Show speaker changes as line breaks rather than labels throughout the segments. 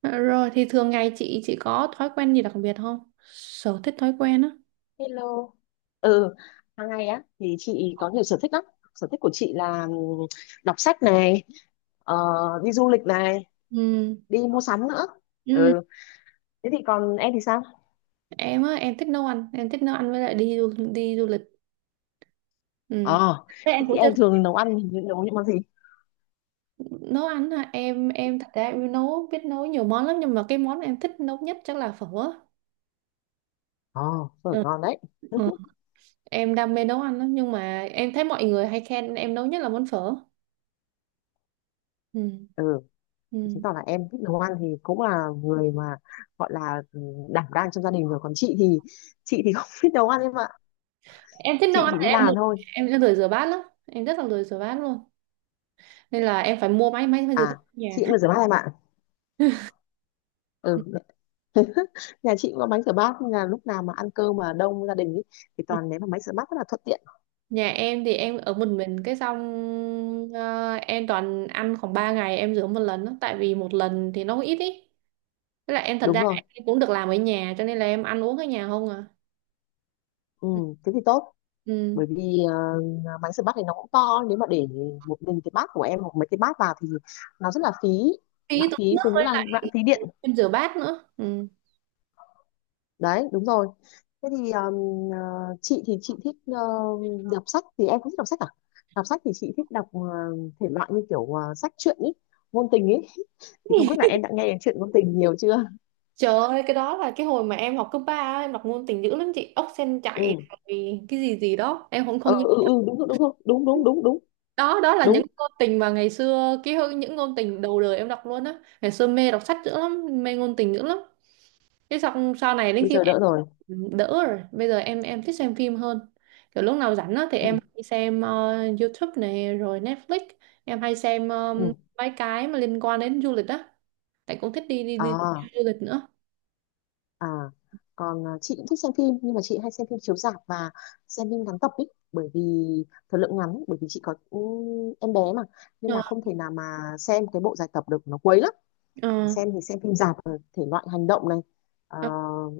Ờ, rồi thì thường ngày chị có thói quen gì đặc biệt không? Sở thích, thói quen á.
Hello. Ừ, hàng ngày á thì chị có nhiều sở thích lắm. Sở thích của chị là đọc sách này, ờ, đi du lịch này,
Ừ.
đi mua sắm nữa.
Ừ.
Ừ, thế thì còn em thì sao?
Em á, em thích nấu ăn, với lại đi du lịch. Ừ.
Ờ,
Thế
thế
em
thì
cũng chưa
em
thích
thường nấu ăn thì nấu những món gì?
nấu ăn hả? Em thật ra em biết nấu nhiều món lắm, nhưng mà cái món em thích nấu nhất chắc là phở á.
Ờ, phở
Ừ.
ngon đấy.
Ừ. Em đam mê nấu ăn lắm nhưng mà em thấy mọi người hay khen em nấu nhất là món phở. Ừ.
Ừ, chứng
Ừ.
tỏ là em thích nấu ăn thì cũng là người mà gọi là đảm đang trong gia đình rồi. Còn chị thì không biết nấu ăn em ạ.
Em thích nấu
Chị
ăn
chỉ
thì
đi làm thôi.
em lười rửa bát lắm. Em rất là lười rửa bát luôn. Nên là em phải mua máy máy rửa bát
À,
ở nhà.
chị cũng là rửa bát em ạ. Ừ, nhà chị cũng có bánh rửa bát, nên là lúc nào mà ăn cơm mà đông gia đình ý, thì toàn ném vào máy rửa bát rất là thuận tiện.
Nhà em thì em ở một mình, cái xong em toàn ăn khoảng 3 ngày em rửa một lần đó, tại vì một lần thì nó cũng ít ý. Với lại em thật
Đúng
ra
rồi,
em cũng được làm ở nhà, cho nên là em ăn uống ở nhà không à.
ừ, thế thì tốt,
Ừ.
bởi vì ờ, máy rửa bát thì nó cũng to, nếu mà để một mình cái bát của em hoặc mấy cái bát vào thì nó rất là phí, lãng
Phí tốn
phí,
nước
rồi nữa
với
là
lại
lãng phí điện.
em rửa bát nữa. Ừ.
Đấy đúng rồi. Thế thì ờ, ờ, chị thì chị thích ờ, đọc sách. Thì em cũng thích đọc sách à? Đọc sách thì chị thích đọc ờ, thể loại như kiểu ờ, sách truyện ý, ngôn tình ý. Thì không biết là em đã nghe đến chuyện ngôn tình nhiều chưa.
Trời ơi, cái đó là cái hồi mà em học cấp 3 á, em đọc ngôn tình dữ lắm chị, ốc sen chạy
Ừ
rồi cái gì gì đó, em không
ừ
không nhớ.
ừ ừ đúng rồi, đúng rồi, đúng đúng đúng đúng
Đó đó là những
đúng.
ngôn tình mà ngày xưa, những ngôn tình đầu đời em đọc luôn á. Ngày xưa mê đọc sách dữ lắm, mê ngôn tình dữ lắm, cái xong sau này đến
Bây
khi
giờ
mà em
đỡ rồi.
đỡ rồi, bây giờ em thích xem phim hơn. Kiểu lúc nào rảnh á thì em
Ừ
hay xem YouTube này rồi Netflix. Em hay xem
ừ.
mấy cái mà liên quan đến du lịch á, tại cũng thích đi đi đi
À
du lịch nữa.
à còn à, chị cũng thích xem phim, nhưng mà chị hay xem phim chiếu rạp và xem phim ngắn tập ý, bởi vì thời lượng ngắn, bởi vì chị có ừ, em bé mà, nên
Ờ,
là không thể nào mà xem cái bộ dài tập được, nó quấy lắm.
ờ,
Xem thì xem phim rạp rồi, thể loại hành động này, à,
ờ,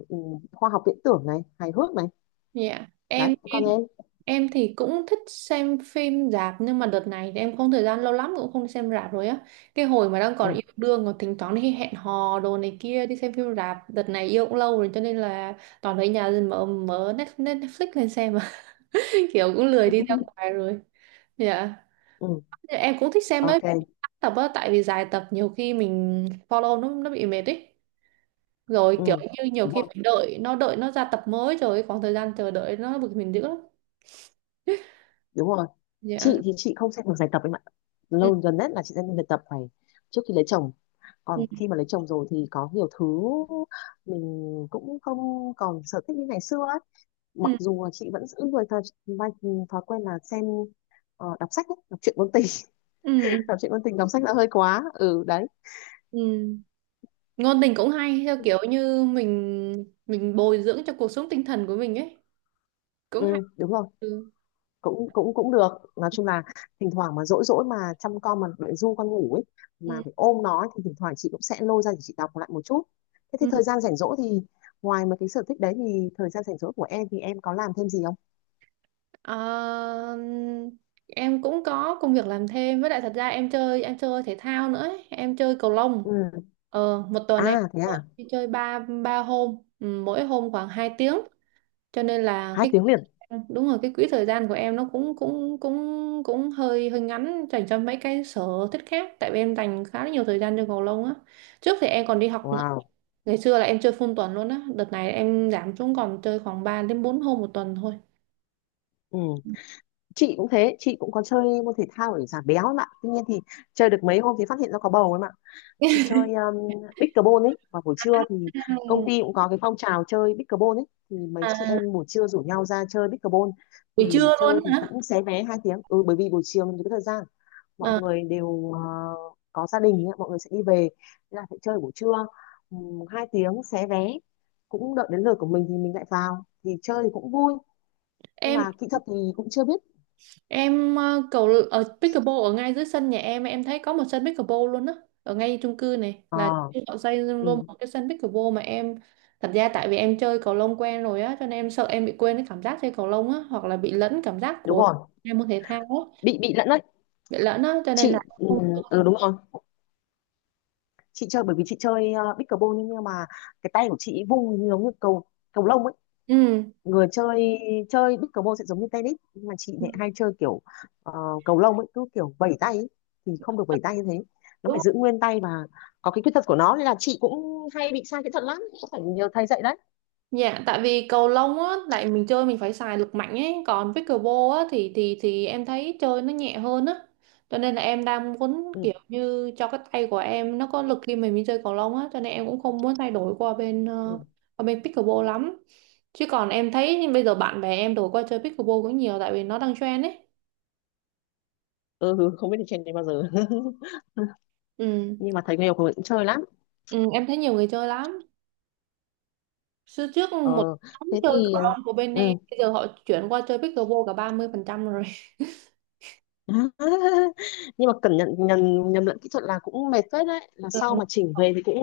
ừ, khoa học viễn tưởng này, hài hước này.
dạ.
Đấy còn em.
Em thì cũng thích xem phim rạp nhưng mà đợt này thì em không thời gian lâu lắm cũng không đi xem rạp rồi á. Cái hồi mà đang còn
Ừ.
yêu đương còn thỉnh thoảng đi hẹn hò đồ này kia, đi xem phim rạp. Đợt này yêu cũng lâu rồi cho nên là toàn ở nhà mở mở Net- Net- Netflix lên xem mà kiểu cũng lười đi ra ngoài rồi. Dạ.
Ừ,
Em cũng thích xem mấy
ok.
tập á, tại vì dài tập nhiều khi mình follow nó bị mệt ấy. Rồi
Ừ.
kiểu như nhiều
Đúng
khi
rồi.
phải đợi nó ra tập mới rồi khoảng thời gian chờ đợi nó bực mình dữ lắm.
Đúng rồi,
Dạ.
chị thì chị không xem được giải tập em ạ.
Ừ.
Lâu gần nhất là chị xem giải tập phải trước khi lấy chồng.
Ừ.
Còn khi mà lấy chồng rồi thì có nhiều thứ mình cũng không còn sở thích như ngày xưa ấy. Mặc
Ừ.
dù là chị vẫn giữ người thói, thói, thói quen là xem ờ, đọc sách ấy, đọc truyện ngôn tình.
Ừ, ừ,
Đọc truyện ngôn tình, đọc sách đã hơi quá, ừ đấy.
ừ. Ngôn tình cũng hay, theo kiểu như mình bồi dưỡng cho cuộc sống tinh thần của mình ấy, cũng hay.
Ừ đúng rồi,
Ừ,
cũng cũng cũng được. Nói chung là thỉnh thoảng mà dỗi dỗi mà chăm con mà để ru con ngủ ấy, mà
ừ,
phải ôm nó ấy, thì thỉnh thoảng chị cũng sẽ lôi ra để chị đọc lại một chút. Thế thì
ừ.
thời gian rảnh rỗi thì ngoài mấy cái sở thích đấy, thì thời gian rảnh rỗi của em thì em có làm thêm gì không?
Ờ, em cũng có công việc làm thêm, với lại thật ra em chơi thể thao nữa ấy. Em chơi cầu lông,
Ừ.
một tuần em
À thế à.
đi chơi ba ba hôm, ừ, mỗi hôm khoảng 2 tiếng, cho nên là
hai
cái,
tiếng liền
đúng rồi, cái quỹ thời gian của em nó cũng cũng cũng cũng hơi hơi ngắn dành cho mấy cái sở thích khác, tại vì em dành khá là nhiều thời gian cho cầu lông á. Trước thì em còn đi học nữa.
Wow.
Ngày xưa là em chơi full tuần luôn á, đợt này em giảm xuống còn chơi khoảng 3 đến 4 hôm một tuần thôi.
Ừ chị cũng thế, chị cũng có chơi môn thể thao để giảm béo ấy mà, tuy nhiên thì chơi được mấy hôm thì phát hiện ra có bầu ấy mà. Chị chơi pickleball ấy vào buổi trưa, thì công
Ừ.
ty cũng có cái phong trào chơi pickleball ấy, thì mấy chị
À,
em buổi trưa rủ nhau ra chơi pickleball,
buổi
thì
trưa luôn
chơi thì
hả?
cũng xé vé 2 tiếng, ừ, bởi vì buổi chiều mình có thời gian, mọi
Ờ,
người đều ờ, có gia đình ấy, mọi người sẽ đi về, nên là phải chơi buổi trưa, 2 tiếng xé vé, cũng đợi đến lượt của mình thì mình lại vào, thì chơi thì cũng vui, nhưng
em
mà kỹ thuật thì cũng chưa biết.
em ờ, cầu ở pickleball, ở ngay dưới sân nhà em thấy có một sân pickleball luôn á, ở ngay chung cư này là
Ờ.
họ xây luôn
Ừ,
một cái sân pickleball mà em, thật ra tại vì em chơi cầu lông quen rồi á, cho nên em sợ em bị quên cái cảm giác chơi cầu lông á, hoặc là bị lẫn cảm giác
đúng
của
rồi,
em môn thể thao á,
bị lẫn đấy.
bị lẫn á, cho nên là
Chị ừ,
không.
ừ, đúng rồi, chị chơi bởi vì chị chơi pickleball, nhưng mà cái tay của chị vung giống như cầu cầu lông ấy.
Ừ.
Người chơi chơi pickleball sẽ giống như tennis, nhưng mà chị lại hay chơi kiểu ờ, cầu lông ấy, cứ kiểu vẩy tay ấy. Thì không được vẩy tay như thế, nó phải
Đúng.
giữ nguyên tay, và có cái khuyết tật của nó, nên là chị cũng hay bị sai kỹ thuật lắm, cũng phải nhờ thầy dạy đấy.
Dạ, tại vì cầu lông á, lại mình chơi mình phải xài lực mạnh ấy, còn pickleball á, thì em thấy chơi nó nhẹ hơn á. Cho nên là em đang muốn
Ừ,
kiểu như cho cái tay của em nó có lực khi mình đi chơi cầu lông á, cho nên em cũng không muốn thay đổi qua bên
ừ.
qua bên pickleball lắm. Chứ còn em thấy bây giờ bạn bè em đổi qua chơi pickleball cũng nhiều, tại vì nó đang trend ấy.
Ừ không biết đi trên đấy bao giờ.
Ừ.
Nhưng mà thầy nghèo của mình cũng chơi lắm.
Ừ, em thấy nhiều người chơi lắm. Xưa trước
Ờ
một nhóm
thế
chơi
thì
cầu
ờ,
lông của bên
ừ.
em, bây giờ họ chuyển qua chơi pickleball cả 30% rồi.
Nhưng mà cẩn nhận nhầm, nhầm lẫn kỹ thuật là cũng mệt phết đấy, là
Ừ.
sau mà chỉnh về thì cũng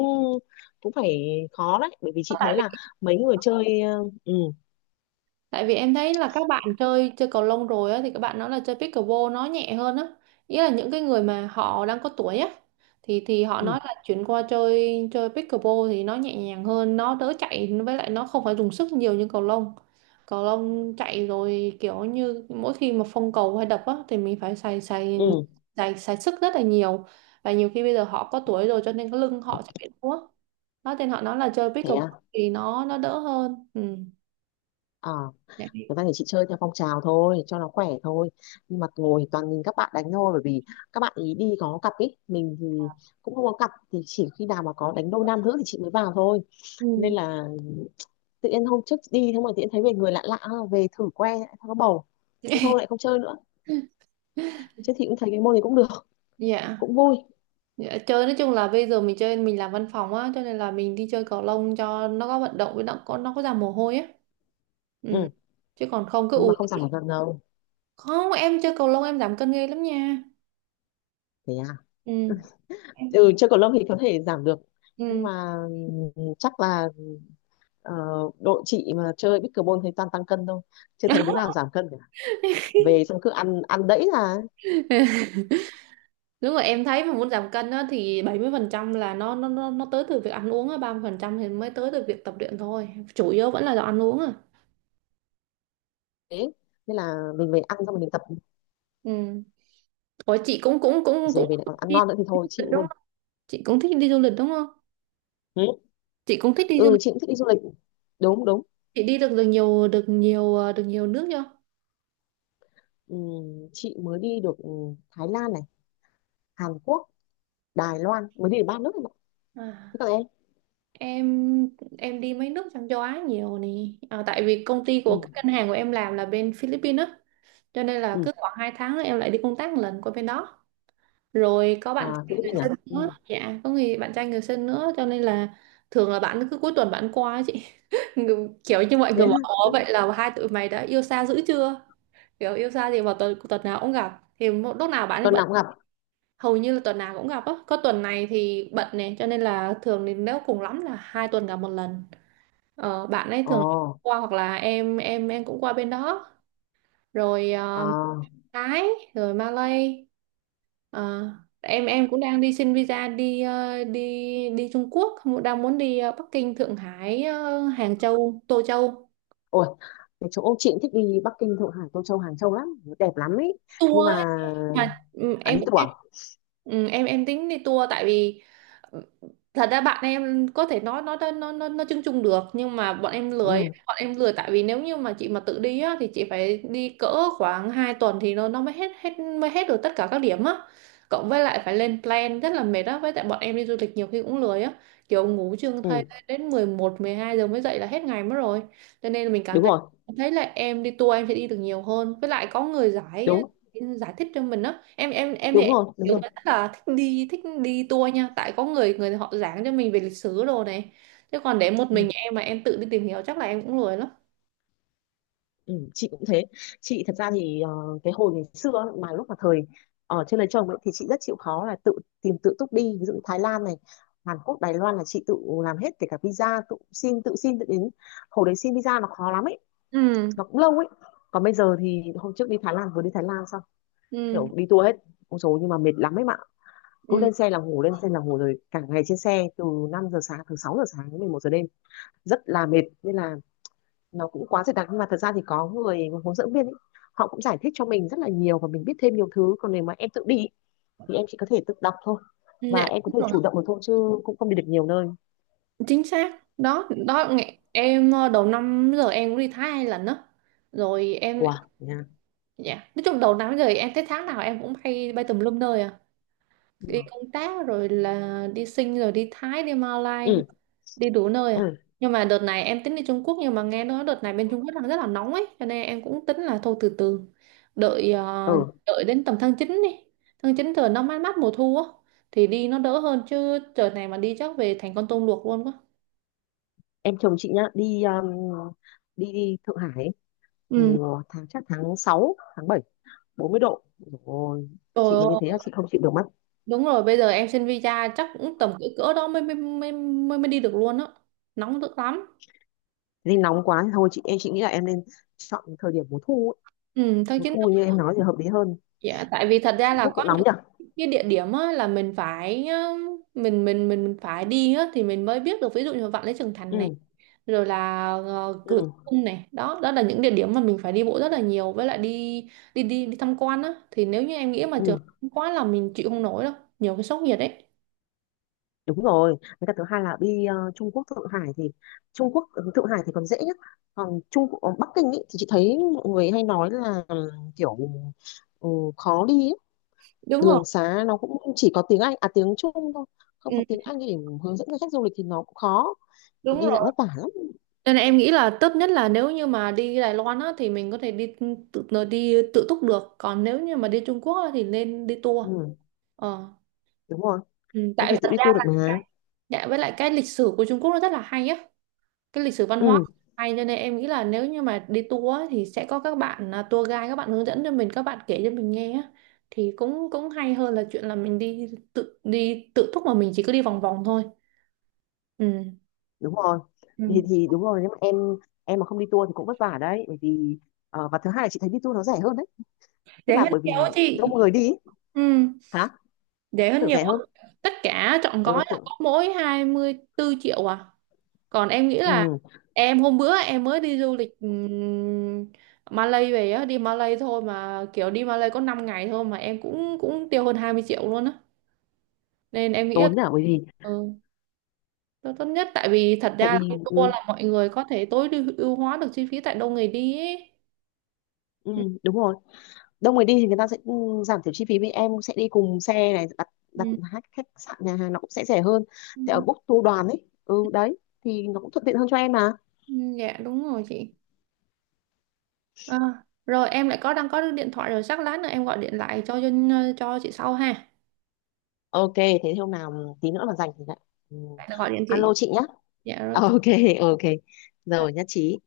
cũng phải khó đấy, bởi vì chị thấy
Tại
là mấy người chơi ờ, ừ.
Tại vì em thấy là các bạn chơi chơi cầu lông rồi á, thì các bạn nói là chơi pickleball nó nhẹ hơn á. Ý là những cái người mà họ đang có tuổi á, thì họ
Ừ
nói là chuyển qua chơi chơi pickleball thì nó nhẹ nhàng hơn, nó đỡ chạy, với lại nó không phải dùng sức nhiều như cầu lông. Cầu lông chạy rồi kiểu như mỗi khi mà phong cầu hay đập á thì mình phải xài xài
ừ
xài xài sức rất là nhiều, và nhiều khi bây giờ họ có tuổi rồi, cho nên cái lưng họ sẽ bị đau á. Đó nên họ nói là chơi
thế
pickleball
à.
thì nó đỡ hơn. Ừ.
Ờ,
Dạ.
người ta thì chị chơi theo phong trào thôi cho nó khỏe thôi, nhưng mà ngồi toàn nhìn các bạn đánh thôi, bởi vì các bạn ý đi có cặp ý, mình thì cũng không có cặp, thì chỉ khi nào mà có đánh đôi nam nữ thì chị mới vào thôi, nên
Ừ.
là tự nhiên hôm trước đi thế mà tự nhiên thấy về người lạ lạ, à, về thử que lại thấy có bầu, thế thôi lại không chơi nữa. Chứ thì cũng thấy cái môn này cũng được,
Dạ,
cũng vui.
dạ, chơi nói chung là bây giờ mình chơi, mình làm văn phòng á, cho nên là mình đi chơi cầu lông cho nó có vận động, với nó có ra mồ hôi á. Ừ.
Ừ,
Chứ còn không cứ
nhưng mà không giảm được cân đâu.
không, em chơi cầu lông em giảm cân ghê lắm nha.
Thế à?
Ừ.
Ừ, chơi cầu lông thì có thể giảm được. Nhưng
Ừ.
mà ừ, chắc là ờ, đội chị mà chơi pickleball thấy toàn tăng cân thôi. Chưa thấy đứa nào giảm cân cả. Về xong cứ ăn ăn đẫy là
Đúng rồi, em thấy mà muốn giảm cân á thì 70% là nó tới từ việc ăn uống á, 30% thì mới tới từ việc tập luyện thôi. Chủ yếu vẫn là do ăn uống à.
thế. Nên là mình về ăn xong rồi mình tập,
Ừ. Ủa chị cũng cũng cũng
về
cũng
về lại còn ăn
đi
ngon nữa thì thôi
du lịch
chịu
đúng
luôn.
không? Chị cũng thích đi du lịch đúng không?
Ừ,
Chị cũng thích đi du
ừ chị cũng thích đi du lịch. Đúng đúng.
Chị đi được được nhiều, được nhiều nước chưa?
Ừ, chị mới đi được ừ, Thái Lan này, Hàn Quốc, Đài Loan, mới đi được 3 nước này.
À.
Thế còn em?
Em em đi mấy nước trong châu Á nhiều nè. Tại vì công ty
Ừ,
của cái ngân hàng của em làm là bên Philippines á, cho nên là
ừ.
cứ khoảng 2 tháng là em lại đi công tác một lần qua bên đó. Rồi có bạn
À,
trai người
Philippines
sinh
à?
nữa,
Ừ.
dạ, có người bạn trai người sinh nữa, cho nên là thường là bạn cứ cuối tuần bạn qua á chị. Kiểu như mọi
Thế
người
à?
bảo "Ủa, vậy là hai tụi mày đã yêu xa dữ chưa?" Kiểu yêu xa thì vào tuần tuần nào cũng gặp. Thì một lúc nào bạn,
Tuần nào cũng gặp.
hầu như là tuần nào cũng gặp á, có tuần này thì bận này, cho nên là thường thì nếu cùng lắm là 2 tuần gặp một lần. Bạn ấy
Ồ.
thường qua, hoặc là em cũng qua bên đó rồi.
Ờ.
Ờ, Thái, rồi Malay. Ờ, em cũng đang đi xin visa đi ờ, đi đi Trung Quốc, đang muốn đi Bắc Kinh, Thượng Hải, Hàng Châu, Tô Châu.
Ôi cái chỗ chị cũng thích đi Bắc Kinh Thượng Hải Tô Châu Hàng Châu lắm, đẹp lắm ấy, nhưng mà
Tour. Mà, ừ,
à
em
lý
cũng
tưởng.
ừ, em tính đi tour, tại vì ừ, thật ra bạn em có thể nói nó chung chung được, nhưng mà bọn em lười
Ừ
bọn em lười tại vì nếu như mà chị mà tự đi á, thì chị phải đi cỡ khoảng 2 tuần thì nó mới hết hết mới hết được tất cả các điểm á, cộng với lại phải lên plan rất là mệt á, với tại bọn em đi du lịch nhiều khi cũng lười á, kiểu ngủ trương
ừ
thay đến 11, 12 giờ mới dậy là hết ngày mất rồi, cho nên là mình cảm
đúng
thấy
rồi,
thấy là em đi tour em sẽ đi được nhiều hơn, với lại có người giải
đúng
giải thích cho mình á. Thì
đúng
em
rồi đúng
kiểu người
rồi.
rất là thích đi tour nha, tại có người người họ giảng cho mình về lịch sử đồ này, chứ còn để một
Ừ,
mình em mà em tự đi tìm hiểu chắc là em cũng lười lắm.
ừ. Chị cũng thế, chị thật ra thì ờ, cái hồi ngày xưa ấy, mà lúc mà thời ở trên lấy chồng ấy, thì chị rất chịu khó là tự tìm tự túc đi, ví dụ Thái Lan này, Hàn Quốc, Đài Loan là chị tự làm hết, kể cả visa tự xin, tự xin tự đến. Hồi đấy xin visa nó khó lắm ấy,
Ừ,
nó cũng lâu ấy. Còn bây giờ thì hôm trước đi Thái Lan, vừa đi Thái Lan xong,
ừ,
kiểu đi tour hết. Ôi dồi nhưng mà mệt lắm ấy mà, cứ
ừ.
lên xe là ngủ, lên xe là ngủ, rồi cả ngày trên xe từ 5 giờ sáng, từ 6 giờ sáng đến 11 giờ đêm, rất là mệt, nên là nó cũng quá dày đặc. Nhưng mà thật ra thì có người hướng dẫn viên ấy, họ cũng giải thích cho mình rất là nhiều và mình biết thêm nhiều thứ. Còn nếu mà em tự đi ý, thì em chỉ có thể tự đọc thôi, và
Dạ,
em có
đúng
thể
rồi.
chủ động được thôi, chứ cũng không đi được nhiều nơi.
Chính xác. Đó đó nghe- em ờ, Đầu năm giờ em cũng đi Thái 2 lần đó, rồi em,
Wow nha.
dạ, nói chung đầu năm giờ em thấy tháng nào em cũng bay bay tùm lum nơi à,
Ừ.
đi công tác rồi là đi Sing, rồi đi Thái, đi Malai,
Ừ
đi đủ nơi à.
ừ
Nhưng mà đợt này em tính đi Trung Quốc, nhưng mà nghe nói đợt này bên Trung Quốc đang rất là nóng ấy, cho nên em cũng tính là thôi từ từ, đợi
ừ
đợi đến tầm tháng 9 đi, tháng 9 trời nó mát mát mùa thu á, thì đi nó đỡ hơn, chứ trời này mà đi chắc về thành con tôm luộc luôn quá.
em chồng chị nhá đi đi, Thượng Hải ấy,
Ừ.
mùa tháng chắc tháng 6, tháng 7. 40 độ rồi,
Trời
chị mà như thế là
ơi,
chị không chịu được mất.
đúng rồi, bây giờ em xin visa chắc cũng tầm cỡ cỡ đó mới mới mới mới, mới đi được luôn á, nóng dữ lắm.
Nên nóng quá thì thôi, chị em chị nghĩ là em nên chọn thời điểm mùa thu ấy.
Ừ, tháng
Mùa
9.
thu như em nói thì hợp lý hơn.
Dạ, tại vì thật ra
Trung
là
Quốc
có
cũng nóng
những
nhỉ.
cái địa điểm á, là mình phải mình phải đi á thì mình mới biết được, ví dụ như Vạn Lý Trường Thành này,
Ừ
rồi là Cửa
ừ
Cung này, đó đó là những địa điểm mà mình phải đi bộ rất là nhiều, với lại đi đi đi đi tham quan á, thì nếu như em nghĩ mà trường
ừ
quá là mình chịu không nổi đâu, nhiều cái sốc nhiệt ấy.
đúng rồi, với cả thứ hai là đi ờ, Trung Quốc, Thượng Hải thì Trung Quốc ừ, Thượng Hải thì còn dễ nhất, còn Trung Quốc- còn Bắc Kinh ý, thì chị thấy mọi người hay nói là ừ, kiểu ừ, khó đi ấy.
Đúng rồi.
Đường xá nó cũng chỉ có tiếng Anh, à tiếng Trung thôi, không có
Ừ,
tiếng Anh để hướng dẫn cho khách du lịch thì nó cũng khó, thì
đúng
đi lại
rồi,
vất vả lắm.
nên là em nghĩ là tốt nhất là nếu như mà đi Đài Loan á thì mình có thể đi tự tự- đi tự túc được, còn nếu như mà đi Trung Quốc á, thì nên đi tour.
Ừ
Ờ.
đúng rồi,
Ừ,
em
tại
phải tự
thật
đi
ra,
tour được mà.
dạ, với lại cái lịch sử của Trung Quốc nó rất là hay á, cái lịch sử văn hóa
Ừ
hay, cho nên em nghĩ là nếu như mà đi tour á, thì sẽ có các bạn à, tour guide các bạn hướng dẫn cho mình, các bạn kể cho mình nghe á, thì cũng cũng hay hơn là chuyện là mình đi tự túc mà mình chỉ cứ đi vòng vòng thôi. Ừ.
đúng rồi,
Ừ.
thì đúng rồi, nếu mà em mà không đi tour thì cũng vất vả đấy, bởi vì ờ, và thứ hai là chị thấy đi tour nó rẻ hơn đấy, tức
Rẻ
là
hơn
bởi vì
nhiều á
đông
chị.
người đi ý.
Ừ.
Hả?
Rẻ hơn
Tưởng
nhiều
rẻ hơn.
á. Tất cả trọn
Ừ,
gói là
tưởng.
có mỗi 24 triệu à, còn em nghĩ là
Ừ,
em, hôm bữa em mới đi du lịch Malay về á, đi Malay thôi mà kiểu đi Malay có 5 ngày thôi mà em cũng cũng tiêu hơn 20 triệu luôn á. Nên em nghĩ là,
tốn à, bởi vì
ừ, nó tốt nhất, tại vì thật
tại
ra là
vì
cái tour
ừ,
là mọi người có thể tối ưu ưu hóa được chi phí, tại đâu người đi ấy.
ừ,
Ừ,
đúng rồi, đông người đi thì người ta sẽ ừ, giảm thiểu chi phí, vì em sẽ đi cùng xe này, đặt đặt
ừ,
khách khách sạn nhà hàng nó cũng sẽ rẻ hơn,
ừ,
thì ở book tour đoàn ấy ừ đấy, thì nó cũng thuận tiện hơn cho em mà.
ừ, dạ, đúng rồi chị. À, rồi em lại đang có được điện thoại rồi, chắc lát nữa em gọi điện lại cho cho chị sau ha.
Ok thế hôm nào tí nữa mà rảnh thì lại ừ,
Lại là gọi điện chị.
alo chị nhá.
Dạ rồi.
Ok. Ok. Rồi nhất trí.